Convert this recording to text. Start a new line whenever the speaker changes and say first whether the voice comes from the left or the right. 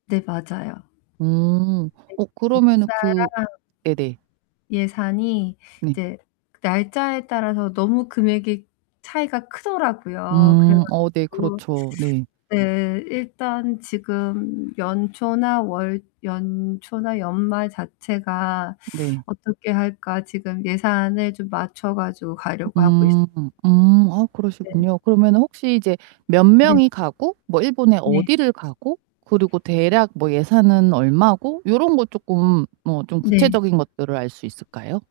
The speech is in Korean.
left: 네 맞아요.
right: 음.
left: 네
right: 어 그러면은
left: 날짜랑
right: 그 네네.
left: 예산이
right: 네.
left: 이제 날짜에 따라서 너무 금액이 차이가 크더라고요. 그래
right: 음. 어 네
left: 가지고
right: 그렇죠. 네.
left: 네. 일단 지금 연초나 월 연초나 연말 자체가
right: 네.
left: '어떻게 할까?' 지금 예산을 좀 맞춰 가지고 가려고 하고 있어요.
right: 음. 음. 아
left: 네.
right: 그러시군요. 그러면은 혹시 이제 몇
left: 네.
right: 명이 가고 뭐 일본에
left: 네.
right: 어디를 가고 그리고 대략 뭐 예산은 얼마고 요런 거 쪼끔 뭐 좀
left: 네.
right: 구체적인 것들을 알 수 있을까요?